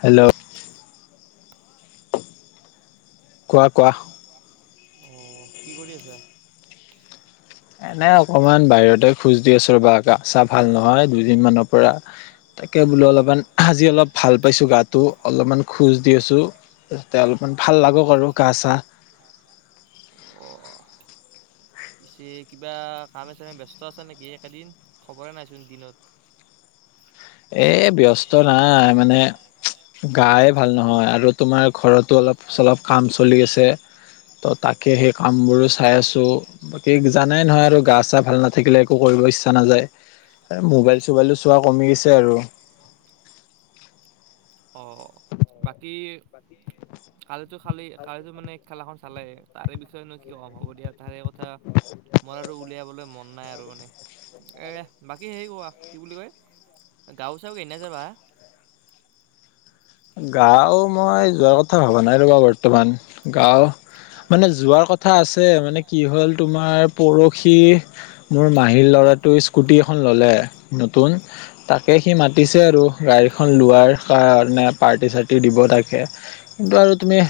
Hello কোৱা কোৱা অ কোৱা অ কি কৰি আছা এনে অকমান বাহিৰতে খোজ দি আছো ৰবা গা চাহ ভাল নহয় কেইদিনমানৰ পৰা তাকে বোলো অলপমান আজি অলপ ভাল পাইছো গাটো অলপমান খোজ দি আছো। তাৰপাছতে অলপমান ভাল লাগক আৰু গা চাহ। গা চাহ। অহ', পিছে কিবা কামে-চামে ব্যস্ত আছে নেকি একেদিন, খবৰে নাইচোন দিনত', এই ব্যস্ত নাই মানে ', গায়ে ভাল নহয় আৰু তোমাৰ ঘৰতো অলপ-চলপ কাম চলি আছে', তো তাকে সেই কামবোৰো চাই আছোঁ', বাকী জানাই নহয় আৰু গা - চা ভাল নাথাকিলে একো কৰিব ইচ্ছা নাযায়', এ মোবাইল - চোবাইলো চোৱা কমি গৈছে আৰু', অ', বাকী, কালিতো খালি কালো মানে খেলাখন', চালে তাৰে বিষয়েনো কি কম হ'ব দিয়া তাৰে কথা', মই আৰু উলিয়াবলৈ মন নাই আৰু মানে, এই বাকী হেৰি কোৱা কি বুলি কয়? গাঁও - চাও এনেই যাবা? গাঁও মই যোৱা কথা ভবা নাই ৰ'বা বৰ্তমান গাঁও', মানে যোৱাৰ কথা আছে, মানে কি হ'ল তোমাৰ পৰখি', মোৰ মাহীৰ ল'ৰাটো স্কুটি এখন ল'লে নতুন', তাকে সি মাতিছে আৰু গাড়ীখন লোৱাৰ কাৰণে', পাৰ্টি - চাৰ্টি দিব তাকে, কিন্তু আৰু তুমি',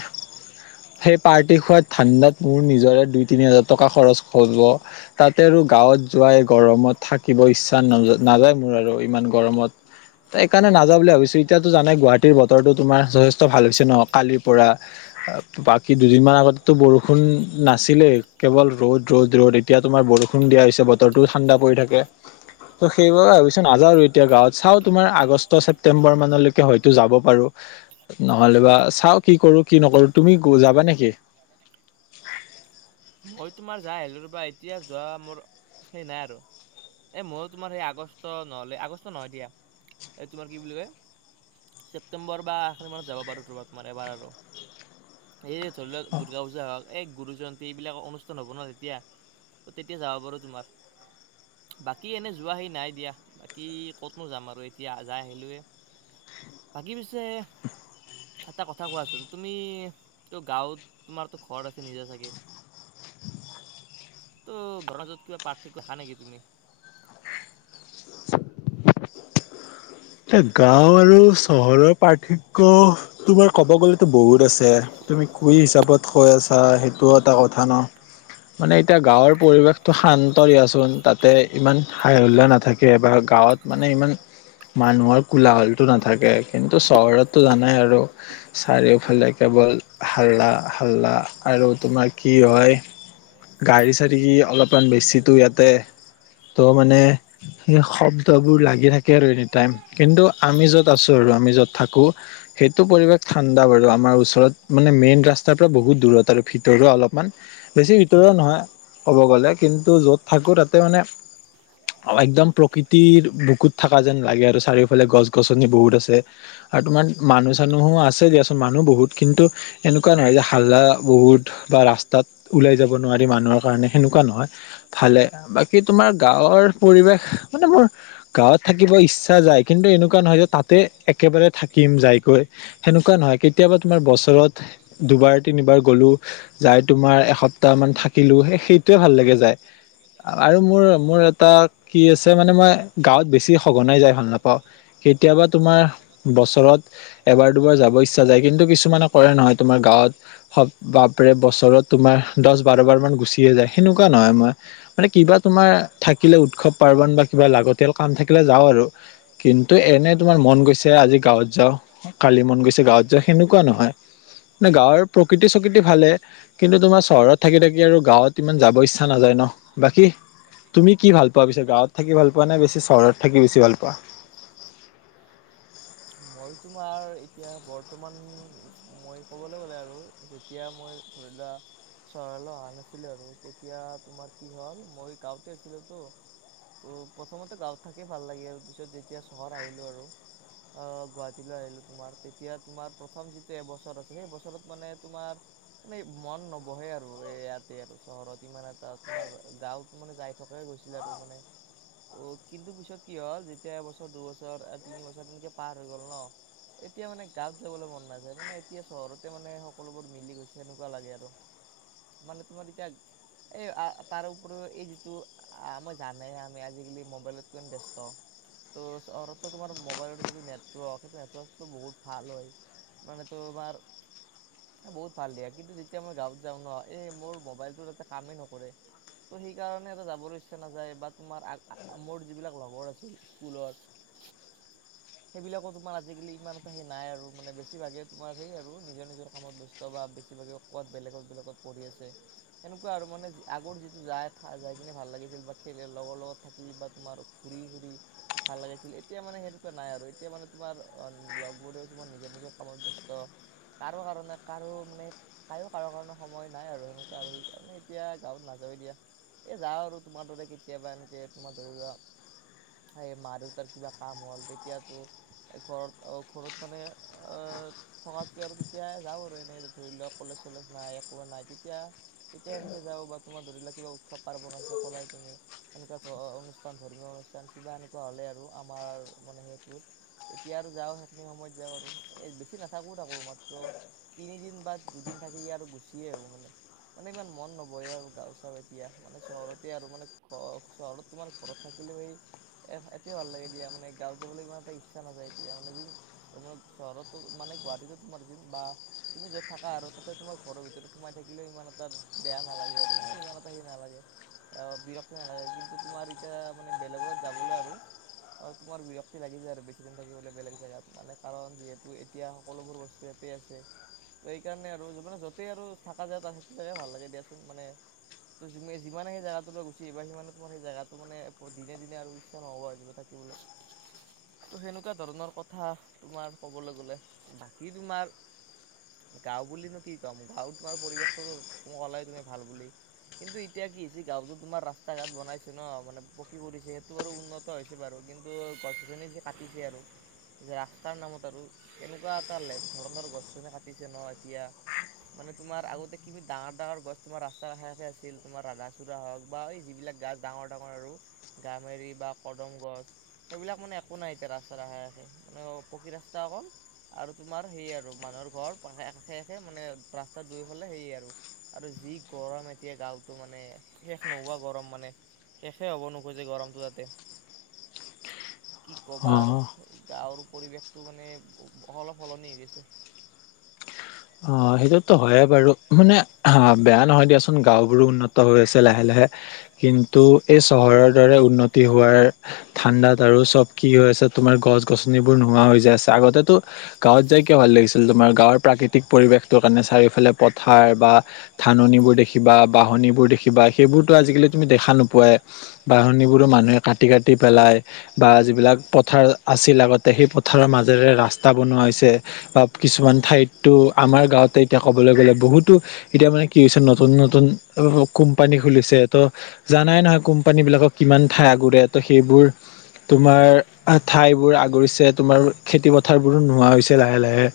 সেই পাৰ্টি খোৱাৰ ধাণ্ডাত মোৰ নিজৰে দুই-তিনি হাজাৰ টকা খৰচ হ'ব', তাতে আৰু গাঁৱত যোৱাই গৰমত থাকিব ইচ্ছা না নাযায় মোৰ আৰু ইমান গৰমত', ত এইকাৰণে নাযাওঁ বুলি ভাবিছোঁ, এতিয়াতো জানাই গুৱাহাটীৰ বতৰো তোমাৰ যথেষ্ট ভাল হৈছে ন কালিৰ পৰা', অ', বাকী দুদিনমান আগতে তো বৰষুণ নাছিলেই কেৱল ৰ'দ', -ৰ'দ', - ৰ'দ', এ', এতিয়া তোমাৰ বৰষুণ দিয়া হৈছে বতৰটো ঠাণ্ডা পৰি থাকে', ত' সেইবাবে ভাবিচোন নাযায় আৰু এতিয়া গাঁৱত চাওঁ তোমাৰ আগষ্ট - ছেপ্তেম্বৰ মানলৈকে হয়ত', হয়তো যাব পাৰোঁ, নহ'লে বা চাওঁ কি কৰোঁ কি নকৰোঁ, তুমি যাবা নেকি? মই তোমাৰ যাই আহিলোঁ ৰবা এতিয়া যোৱা মোৰ, সেই নাই আৰু', এই মই তোমাৰ সেই আগষ্ট নহ'লে আগষ্ট নহয় দিয়া, এই তোমাৰ কি বুলি কয়? ছেপ্টেম্বৰ বা আহ', নৱেম্বৰত যাব বাৰু ৰ'বা তোমাৰ এবাৰ আৰু', এই ধৰি লওক দুৰ্গা পূজা হওঁক এই গুৰু জয়ন্তী', এইবিলাক অনুষ্ঠান হ'ব ন তেতিয়া, ত তেতিয়া যাব পাৰোঁ তোমাৰ', বাকী এনে যোৱা সি নাই দিয়া', বাকী ক'ত নো যাম আৰু এতিয়া যাই আহিলোঁ এই, বাকী পিছে', এটা কথা কোৱাচোন তুমি তাটো গাঁৱত তোমাৰতো ঘৰ আছে নিজে চাগে', সেইটো গণৰাজ্যত কিবা পাৰ্থক্য দেখা নেকি তুমি? এ গাঁও আৰু চহৰৰ পাৰ্থক্য তোমাৰ ক'ব গ'লেতো বহুত আছে', তুমি কি হিচাপত কৈ আছা সেইটোও এটা কথা ন', মানে এতিয়া গাঁৱৰ পৰিৱেশটো শান্ত দিয়াচোন তাতে ইমান হাই - হল্লা নাথাকে বা গাঁৱত', মানে ইমান', মানুহৰ কোলাহলটো নাথাকে কিন্তু চহৰতটো জানাই আৰু', চাৰিওফালে কেৱল হাল্লা - হাল্লা আৰু তোমাৰ কি হয়? গাড়ী - চাড়ী কি অলপমান বেছিতো ইয়াতে', ত' মানে শ', - শব্দবোৰ লাগি থাকে আৰু এনি', এনিটাইম, কিন্তু আমি য'ত আছোঁ আৰু আমি য'ত থাকোঁ', সেইটো পৰিৱেশ ঠাণ্ডা বাৰু আমাৰ ওচৰত মানে মেইন ৰাস্তাৰ পৰা বহুত দূৰত আৰু ভিতৰো অলপমান', বেছি ভিতৰোৱা নহয়, ক'ব গ'লে কিন্তু য'ত থাকোঁ তাতে মানে', অ', একদম প্ৰকৃতিৰ বুকুত থাকা যেন', লাগে আৰু চাৰিওফালে গছ - গছনি বহুত আছে', আৰু তোমাৰ মানুহ - চানুহো আছে দিয়াচোন মানুহ বহুত কিন্তু', এনেকুৱা নহয় যে হাল্লা বহুত বা ৰাস্তাত', ওলাই যাব নোৱাৰি মানুহৰ কাৰণে সেনেকুৱা নহয়', ভালে, বাকী তোমাৰ গাঁৱৰ পৰিৱেশ মানে মোৰ গাঁৱত থাকিব ইচ্ছা', ইচ্ছা যায় কিন্তু এনেকুৱা নহয় যে তাতে একেবাৰে থাকিম যাইকৈ', সেনেকুৱা নহয় কেতিয়াবা তোমাৰ বছৰত দুবাৰ তিনিবাৰ গলো। যাই তোমাৰ এসপ্তাহ মান থাকিলো সেইটোৱে ভাল লাগে যায়। আৰু মোৰ মোৰ এটা কি আছে মানে মই গাঁৱত বেছি সঘনাই যায়। ভাল নাপাওঁ কেতিয়াবা তোমাৰ বছৰত। এবাৰ দুবাৰ যাব ইচ্ছা যায় কিন্তু কিছুমানে কৰে নহয় তোমাৰ গাঁৱত। স বাপৰে বছৰত তোমাৰ দহ বাৰ বাৰমান গুচিয়ে যায় সেনেকুৱা নহয় মই। মানে কিবা তোমাৰ থাকিলে উৎসৱ পাৰ্বণ বা কিবা লাগতিয়াল কাম থাকিলে যাওঁ আৰু। কিন্তু এনে তোমাৰ মন গৈছে আজি গাঁৱত যাওঁ কালি মন গৈছে গাঁৱত যাওঁ সেনেকুৱা নহয়। নে গাঁৱৰ প্ৰকৃতি চকৃতি ভালে কিন্তু তোমাৰ চহৰত। থাকি থাকি আৰু গাঁৱত ইমান যাব ইচ্ছা নাযায় ন বাকী। তুমি কি ভাল পোৱা পিছে গাঁৱত থাকি ভাল পোৱা নে বেছি থাকি বেছি ভাল পোৱা। মই তোমাৰ এতিয়া বৰ্তমান মই ক'বলে গ'লে আৰু যে তিয়া মই ধৰি লোৱা। চহৰলৈ অহা নাছিলে আৰু তেতিয়া তোমাৰ কি হ'ল মই গাঁওতে আছিলো তো। তো' প্ৰথমতে গাঁৱত থাকেই ভাল লাগিল পিছত যেতিয়া চহৰ আহিলোঁ আৰু। অ গুৱাহাটীলৈ আহিলো তোমাৰ তেতিয়া তোমাৰ প্ৰথম যিটো এবছৰ আছে সেই বছৰত মানে তোমাৰ। মানে মন নবহে আৰু এ ইয়াতে আৰু চহৰত ইমান এটা তোমাৰ গাঁৱত। মানে যাই থকাই গৈছিল আৰু মানে। অ কিন্তু পিছত কি হ'ল যেতিয়া এবছৰ দুবছৰ তিনি বছৰ তেনেকে পাৰ হৈ গ'ল ন এতিয়া মানে গাঁত যাবলৈ মন নাযায় মানে এতিয়া চহৰতে মানে সকলোবোৰ মিলি গৈছে সেনেকুৱা লাগে আৰু মানে তোমাৰ এতিয়া এই তাৰ উপৰিও এই যিটো আমই জানে আমি আজিকালি মোবাইলত কিমান ব্যস্ত ত' চহৰতো তোমাৰ মোবাইল টো নেটৱৰ্ক সেইটো নেটৱৰ্কটো বহুত ভাল হয় মানে তোমাৰ বহুত ভাল দিয়া কিন্তু যেতিয়া মই গাঁৱত যাওঁ ন এই মোৰ মোবাইলটোত এটা কামেই নকৰে। ত' সেইকাৰণে এটা যাবৰ ইচ্ছা নাযায় বা তোমাৰ মোৰ যিবিলাক লগৰ আছিল স্কুলৰ। সেইবিলাকো তোমাৰ আজিকালি ইমান এটা সেই নাই আৰু মানে বেছিভাগে তোমাৰ সেই আৰু নিজৰ নিজৰ কামত ব্যস্ত বা বেছিভাগে। কবাত বেলেগত বেলেগত পৰি আছে। এনেকুৱা আৰু মানে আগৰ যিটো যায় যাই কিনে ভাল লাগিছিল বা খেল লগৰ লগত থাকি বা তোমাৰ। ঘুৰি ফুৰি ভাল লাগাইছিল এতিয়া মানে সেনে কোৱা নাই আৰু। এতিয়া মানে তোমাৰ লগবোৰো তোমাৰ নিজৰ নিজৰ কামত ব্যস্ত। কাৰো কাৰণে কাৰো মানে। কায়ও কাৰো কাৰণে সময় নাই আৰু সেনেকুৱা আৰু সেইকাৰণে এতিয়া গাঁৱত নাযায় দিয়া। এ যাওঁ আৰু তোমাৰ দৰে কেতিয়াবা এনকে তোমাৰ ধৰি লোৱা সেই মাৰ দেউতাৰ কিবা কাম হ'ল তেতিয়াতো ঘৰত ঘৰত মানে অ থকাতকে আৰু তেতিয়াই যাওঁ আৰু এনেই ধৰি লওক কলেজ চলেজ নাই একোবা নাই তেতিয়া তেতিয়া এনকে যাওঁ বা তোমাৰ ধৰি লোৱা কিবা উৎসৱ পাৰ্বণ আছে কলাই তুমি এনেকুৱা ধ অনুষ্ঠান ধৰ্মীয় অনুষ্ঠান কিবা এনেকুৱা হ'লে আৰু আমাৰ মানে সেইটোত এতিয়া আৰু যাওঁ সেইখিনি সময়ত যাওঁ আৰু এ বেছি নাথাকো তাকো মাত্ৰ তিনিদিন বা দুদিন থাকি আৰু গুচিয়ে আহো মানে মানে ইমান মন নবহে আৰু গাওঁ চাওঁ এতিয়া মানে চহৰতে আৰু মানে ঘ চহৰত তোমাৰ ঘৰত থাকিলেও সেই এ এতিয়াও ভাল লাগে দিয়া মানে গাঁও যাবলৈ ইমান এটা ই ইচ্ছা নাযায় এতিয়া মানে যোন তোমাৰ চহৰতো মানে গুৱাহাটীতো তোমাৰ যোন বা তুমি য'ত থাকা আৰু তাতে তোমাৰ ঘৰৰ ভিতৰত সোমাই থাকিলেও ইমান এটা বেয়া নালাগে আৰু মানে সিমান এটা সেই নালাগে অ বিৰক্তি নালাগে কিন্তু তুমাৰ এতিয়া মানে বেলেগত যাবলৈ আৰু আৰু তোমাৰ বিৰক্তি লাগি যায় আৰু বে জি দিন থাকিবলে বেলেগ জেগাত মানে কাৰণ যিহেতু এতিয়া সকলোবোৰ বস্তু ইয়াতেই আছে ত এইকাৰণে আৰু জীৱনত যতেই আৰু থাকা যায় তাত সেইটো জাগাই ভাল লাগে দিয়াচোন মানে ত যিমান সেই জেগাতটোলৈ গুছি আহিবা সিমানে তোমাৰ সেই জাগাটো মানে বহুত দিনে দিনে আৰু ইচ্ছা নহ'ব থাকিব উম ত সেনেকুৱা ধৰণৰ কথা তোমাৰ ক'বলৈ গ'লে, বাকী তোমাৰ- গাওঁ বুলিনো কি কম গাঁওত তোমাৰ পৰিৱেশটো ত ওলাই তুমি ভাল বুলি- কিন্তু এতিয়া কি হৈছে গাঁৱতো তোমাৰ ৰাস্তা ঘাট বনাইছে ন মানে পকী পৰিছে সেইটো আৰু উন্নত- হৈছে বাৰু কিন্তু গছ গছনি যে কাটিছে আৰু। যে ৰাস্তাৰ নামত আৰু এনেকুৱা এটা লে ধৰণৰ গছ চনি কাটিছে নহয় এতিয়া- মানে তোমাৰ আগতে কিমি ডাঙৰ ডাঙৰ গছ তোমাৰ ৰাস্তাৰ কাষে কাষে আছিল তোমাৰ ৰাধা চড়া হওক বা এই যিবিলাক গছ- ডাঙৰ ডাঙৰ আৰু গামেৰি বা কদম গছ সেইবিলাক মানে- কোনাই এতিয়া ৰাস্তাৰ ৰাহে আহে মানে পকী ৰাস্তা অকল- আৰু তোমাৰ সেয়ে আৰু মানুহৰ ঘৰ পাষে আষে একে মানে ৰাস্তাত দুই ফালে সেয়ে আৰু। আৰু যি গৰম এতিয়া গাঁওতো মানে শেষ নোহোৱা গৰম মানে। শেষে হ'ব নোখোজে গৰমটো যাতে। কি ক'বা অ'। আৰু গাঁৱৰ পৰিৱেশটো মানে সল সলনি গৈছে। অ সেইটোতো হয়য়ে বাৰু মানে বেয়া নহয় দিয়াচোন গাঁওবোৰো উন্নত হৈ আছে লাহে লাহে। কিন্তু এই চহৰৰ দৰে উন্নতি হোৱাৰ। ঠাণ্ডাত আৰু চব কি হৈ আছে তোমাৰ গছ গছনিবোৰ নোহোৱা হৈ যায় আছে আগতেতো- গাঁৱত যাই কিয় ভাল এয়া লাগিছিল তোমাৰ গাঁৱৰ প্ৰাকৃতিক পৰিৱেশটো কাৰণে চাৰিওফালে পথাৰ বা- ধাননিবোৰ দেখিবা বাহনিবোৰ দেখিবা সেইবোৰতো আজিকালি তুমি দেখা নোপোৱাই। বাহনিবোৰো মানুহে কাটি কাটি পেলাই- বা যিবিলাক পথাৰ আছিল আগতে সেই পথাৰৰ মাজেৰে ৰাস্তা বনোৱা হৈছে। বা কিছুমান ঠাইতো আমাৰ গাঁৱতে এতিয়া ক'বলৈ গ'লে বহুতো- এতিয়া মানে কি হৈছে নতুন নতুন কোম্পানী খুলিছে ত' জানাই নহয় কোম্পানী বিলাকক কিমান ঠাই আগুৰে তো সেইবোৰ তোমাৰ ঠাইবোৰ আগুৰিছে তোমাৰ খেতি পথাৰবোৰো নোহোৱা হৈছে লাহে লাহে।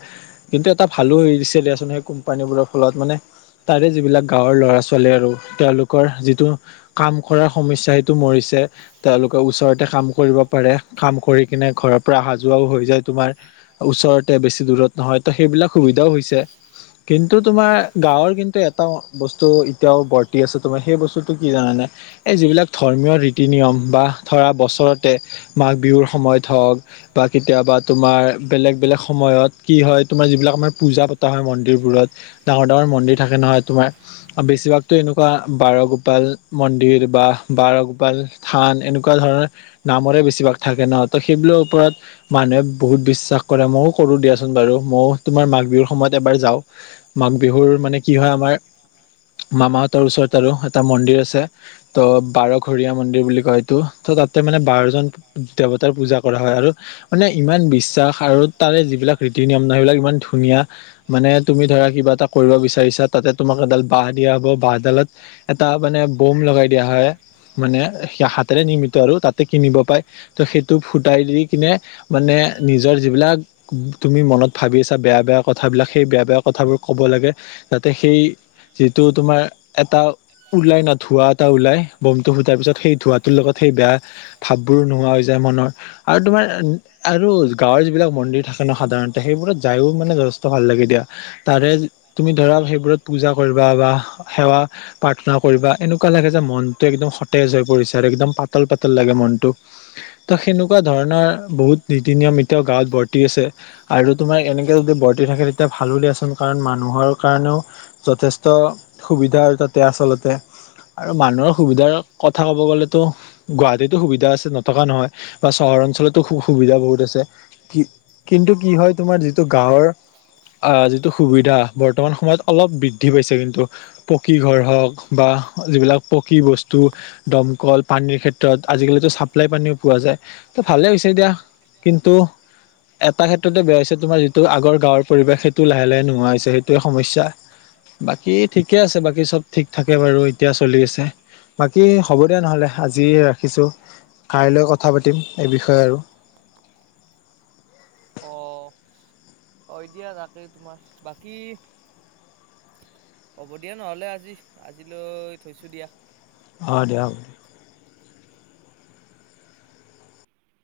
কিন্তু এটা ভালো হৈ গৈছে দিয়া চোন সেই কোম্পানী বোৰৰ ফলত মানে- তাৰে যিবিলাক গাঁৱৰ ল'ৰা ছোৱালী আৰু তেওঁলোকৰ যিটো- কাম কৰা সমস্যা সেইটো মৰিছে। তেওঁলোকে ওচৰতে কাম কৰিব পাৰে, কাম কৰি কিনে ঘৰৰ পৰা অহা যোৱাও হৈ যায় তোমাৰ। ওচৰতে বেছি দূৰত নহয়, ত সেইবিলাক সুবিধাও হৈছে। কিন্তু তোমাৰ গাঁৱৰ কিন্তু এটা বস্তু এতিয়াও বৰ্তি আছে, তোমাৰ সেই বস্তুটো কি জানানে? এই যিবিলাক ধৰ্মীয় ৰীতি নিয়ম বা ধৰা বছৰতে মাঘ বিহুৰ সময়ত হওক বা কেতিয়াবা তোমাৰ বেলেগ বেলেগ সময়ত কি হয় তোমাৰ যিবিলাক আমাৰ পূজা পতা হয়, মন্দিৰবোৰত ডাঙৰ ডাঙৰ মন্দিৰ থাকে নহয় তোমাৰ আৰু বেছিভাগতো এনেকুৱা বাৰগোপাল মন্দিৰ বা বাৰগোপাল, থান এনেকুৱা ধৰণৰ নামৰে বেছিভাগ থাকে ন, ত সেইবিলৰ ওপৰত মানুহে বহুত বিশ্বাস কৰে ময়ো কৰো দিয়াচোন বাৰু মইও। তোমাৰ মাঘ বিহুৰ সময়ত এবাৰ যাওঁ মাঘ বিহুৰ মানে কি হয় আমাৰ মামাহঁতৰ ওচৰত আৰু এটা মন্দিৰ আছে। ত বাৰঘৰীয়া মন্দিৰ বুলি কয় এইটো ত তাতে মানে বাৰজন দেৱতাৰ পূজা কৰা হয় আৰু মানে ইমান বিশ্বাস আৰু তাৰে যিবিলাক ৰীতি নিয়ম নহয় সেইবিলাক ইমান ধুনীয়া। মানে তুমি ধৰা কিবা এটা কৰিব বিচাৰিছা তাতে তোমাক এডাল বাহ দিয়া হব বাঁহডালত এটা মানে বম লগাই দিয়া হয় মানে সে হাতেৰে নিৰ্মিত আৰু তাতে কিনিব পাই। ত' সেইটো ফুটাই দি কিনে মানে নিজৰ যিবিলাক তুমি মনত ভাবি আছা বেয়া বেয়া কথাবিলাক সেই বেয়া বেয়া কথাবোৰ কব লাগে যাতে সেই যিটো তোমাৰ এটা ওলাই না ধোঁৱা এটা ওলাই বমটো ফুটাৰ পিছত সেই ধোঁৱাটোৰ লগত সেই বেয়া ভাববোৰো নোহোৱা হৈ যায় মনৰ। আৰু তোমাৰ আৰু গাঁৱৰ যিবিলাক মন্দিৰ থাকে ন সাধাৰণতে সেইবোৰত যায়ো মানে যথেষ্ট ভাল লাগে দিয়া। তাৰে, তুমি ধৰা, সেইবোৰত পূজা কৰিবা বা সেৱা প্ৰাৰ্থনা কৰিবা। এনেকুৱা লাগে যে, মনটো একদম সতেজ হৈ পৰিছে! আৰু একদম পাতল-পাতল লাগে মনটো। ত' সেনেকুৱা ধৰণৰ, বহুত নীতি-নিয়ম, এতিয়াও গাঁৱত বৰ্তি আছে। আৰু তোমাৰ, এনেকে যদি, বৰ্তি থাকে। তেতিয়া, ভালো দিয়াচোন! কাৰণ, মানুহৰ কাৰণেও যথেষ্ট সুবিধা, তাতে আচলতে। আৰু মানুহৰ সুবিধাৰ, কথা ক'ব গ'লেতো গুৱাহাটীতো সুবিধা আছে, নথকা নহয়। বা চহৰ অঞ্চলতো সুবিধা বহুত আছে। কিন্তু, কি হয় তোমাৰ, যিটো গাঁৱৰ আঁ যিটো সুবিধা, বৰ্তমান সময়ত, অলপ বৃদ্ধি পাইছে, কিন্তু। পকী ঘৰ হওঁক বা যিবিলাক পকী বস্তু দমকল পানীৰ ক্ষেত্ৰত, আজিকালিতো, চাপ্লাই পানীও পোৱা যায়। ত' ভালে হৈছে দিয়া। কিন্তু, এটা ক্ষেত্ৰতে বেয়া হৈছে। এইটো, তোমাৰ যিটো, আগৰ গাঁৱৰ পৰিৱেশ, সেইটো লাহে-লাহে নোহোৱা হৈছে। সেইটোৱে, সমস্যা। বাকী, ঠিকে আছে। বাকী চব, ঠিক থাকে বাৰু। এতিয়া, চলি আছে। বাকী, হ'ব দে নহ'লে, আজি ৰাখিছোঁ। কাইলৈ কথা পাতিম, এই বিষয়ে আৰু। অ'! হয়, দিয়া। তাকেই, তোমাৰ বাকী হ'ব দিয়া, নহ'লে আজি। আজিলৈ থৈছোঁ দিয়া। অ'! দিয়া হ'ব।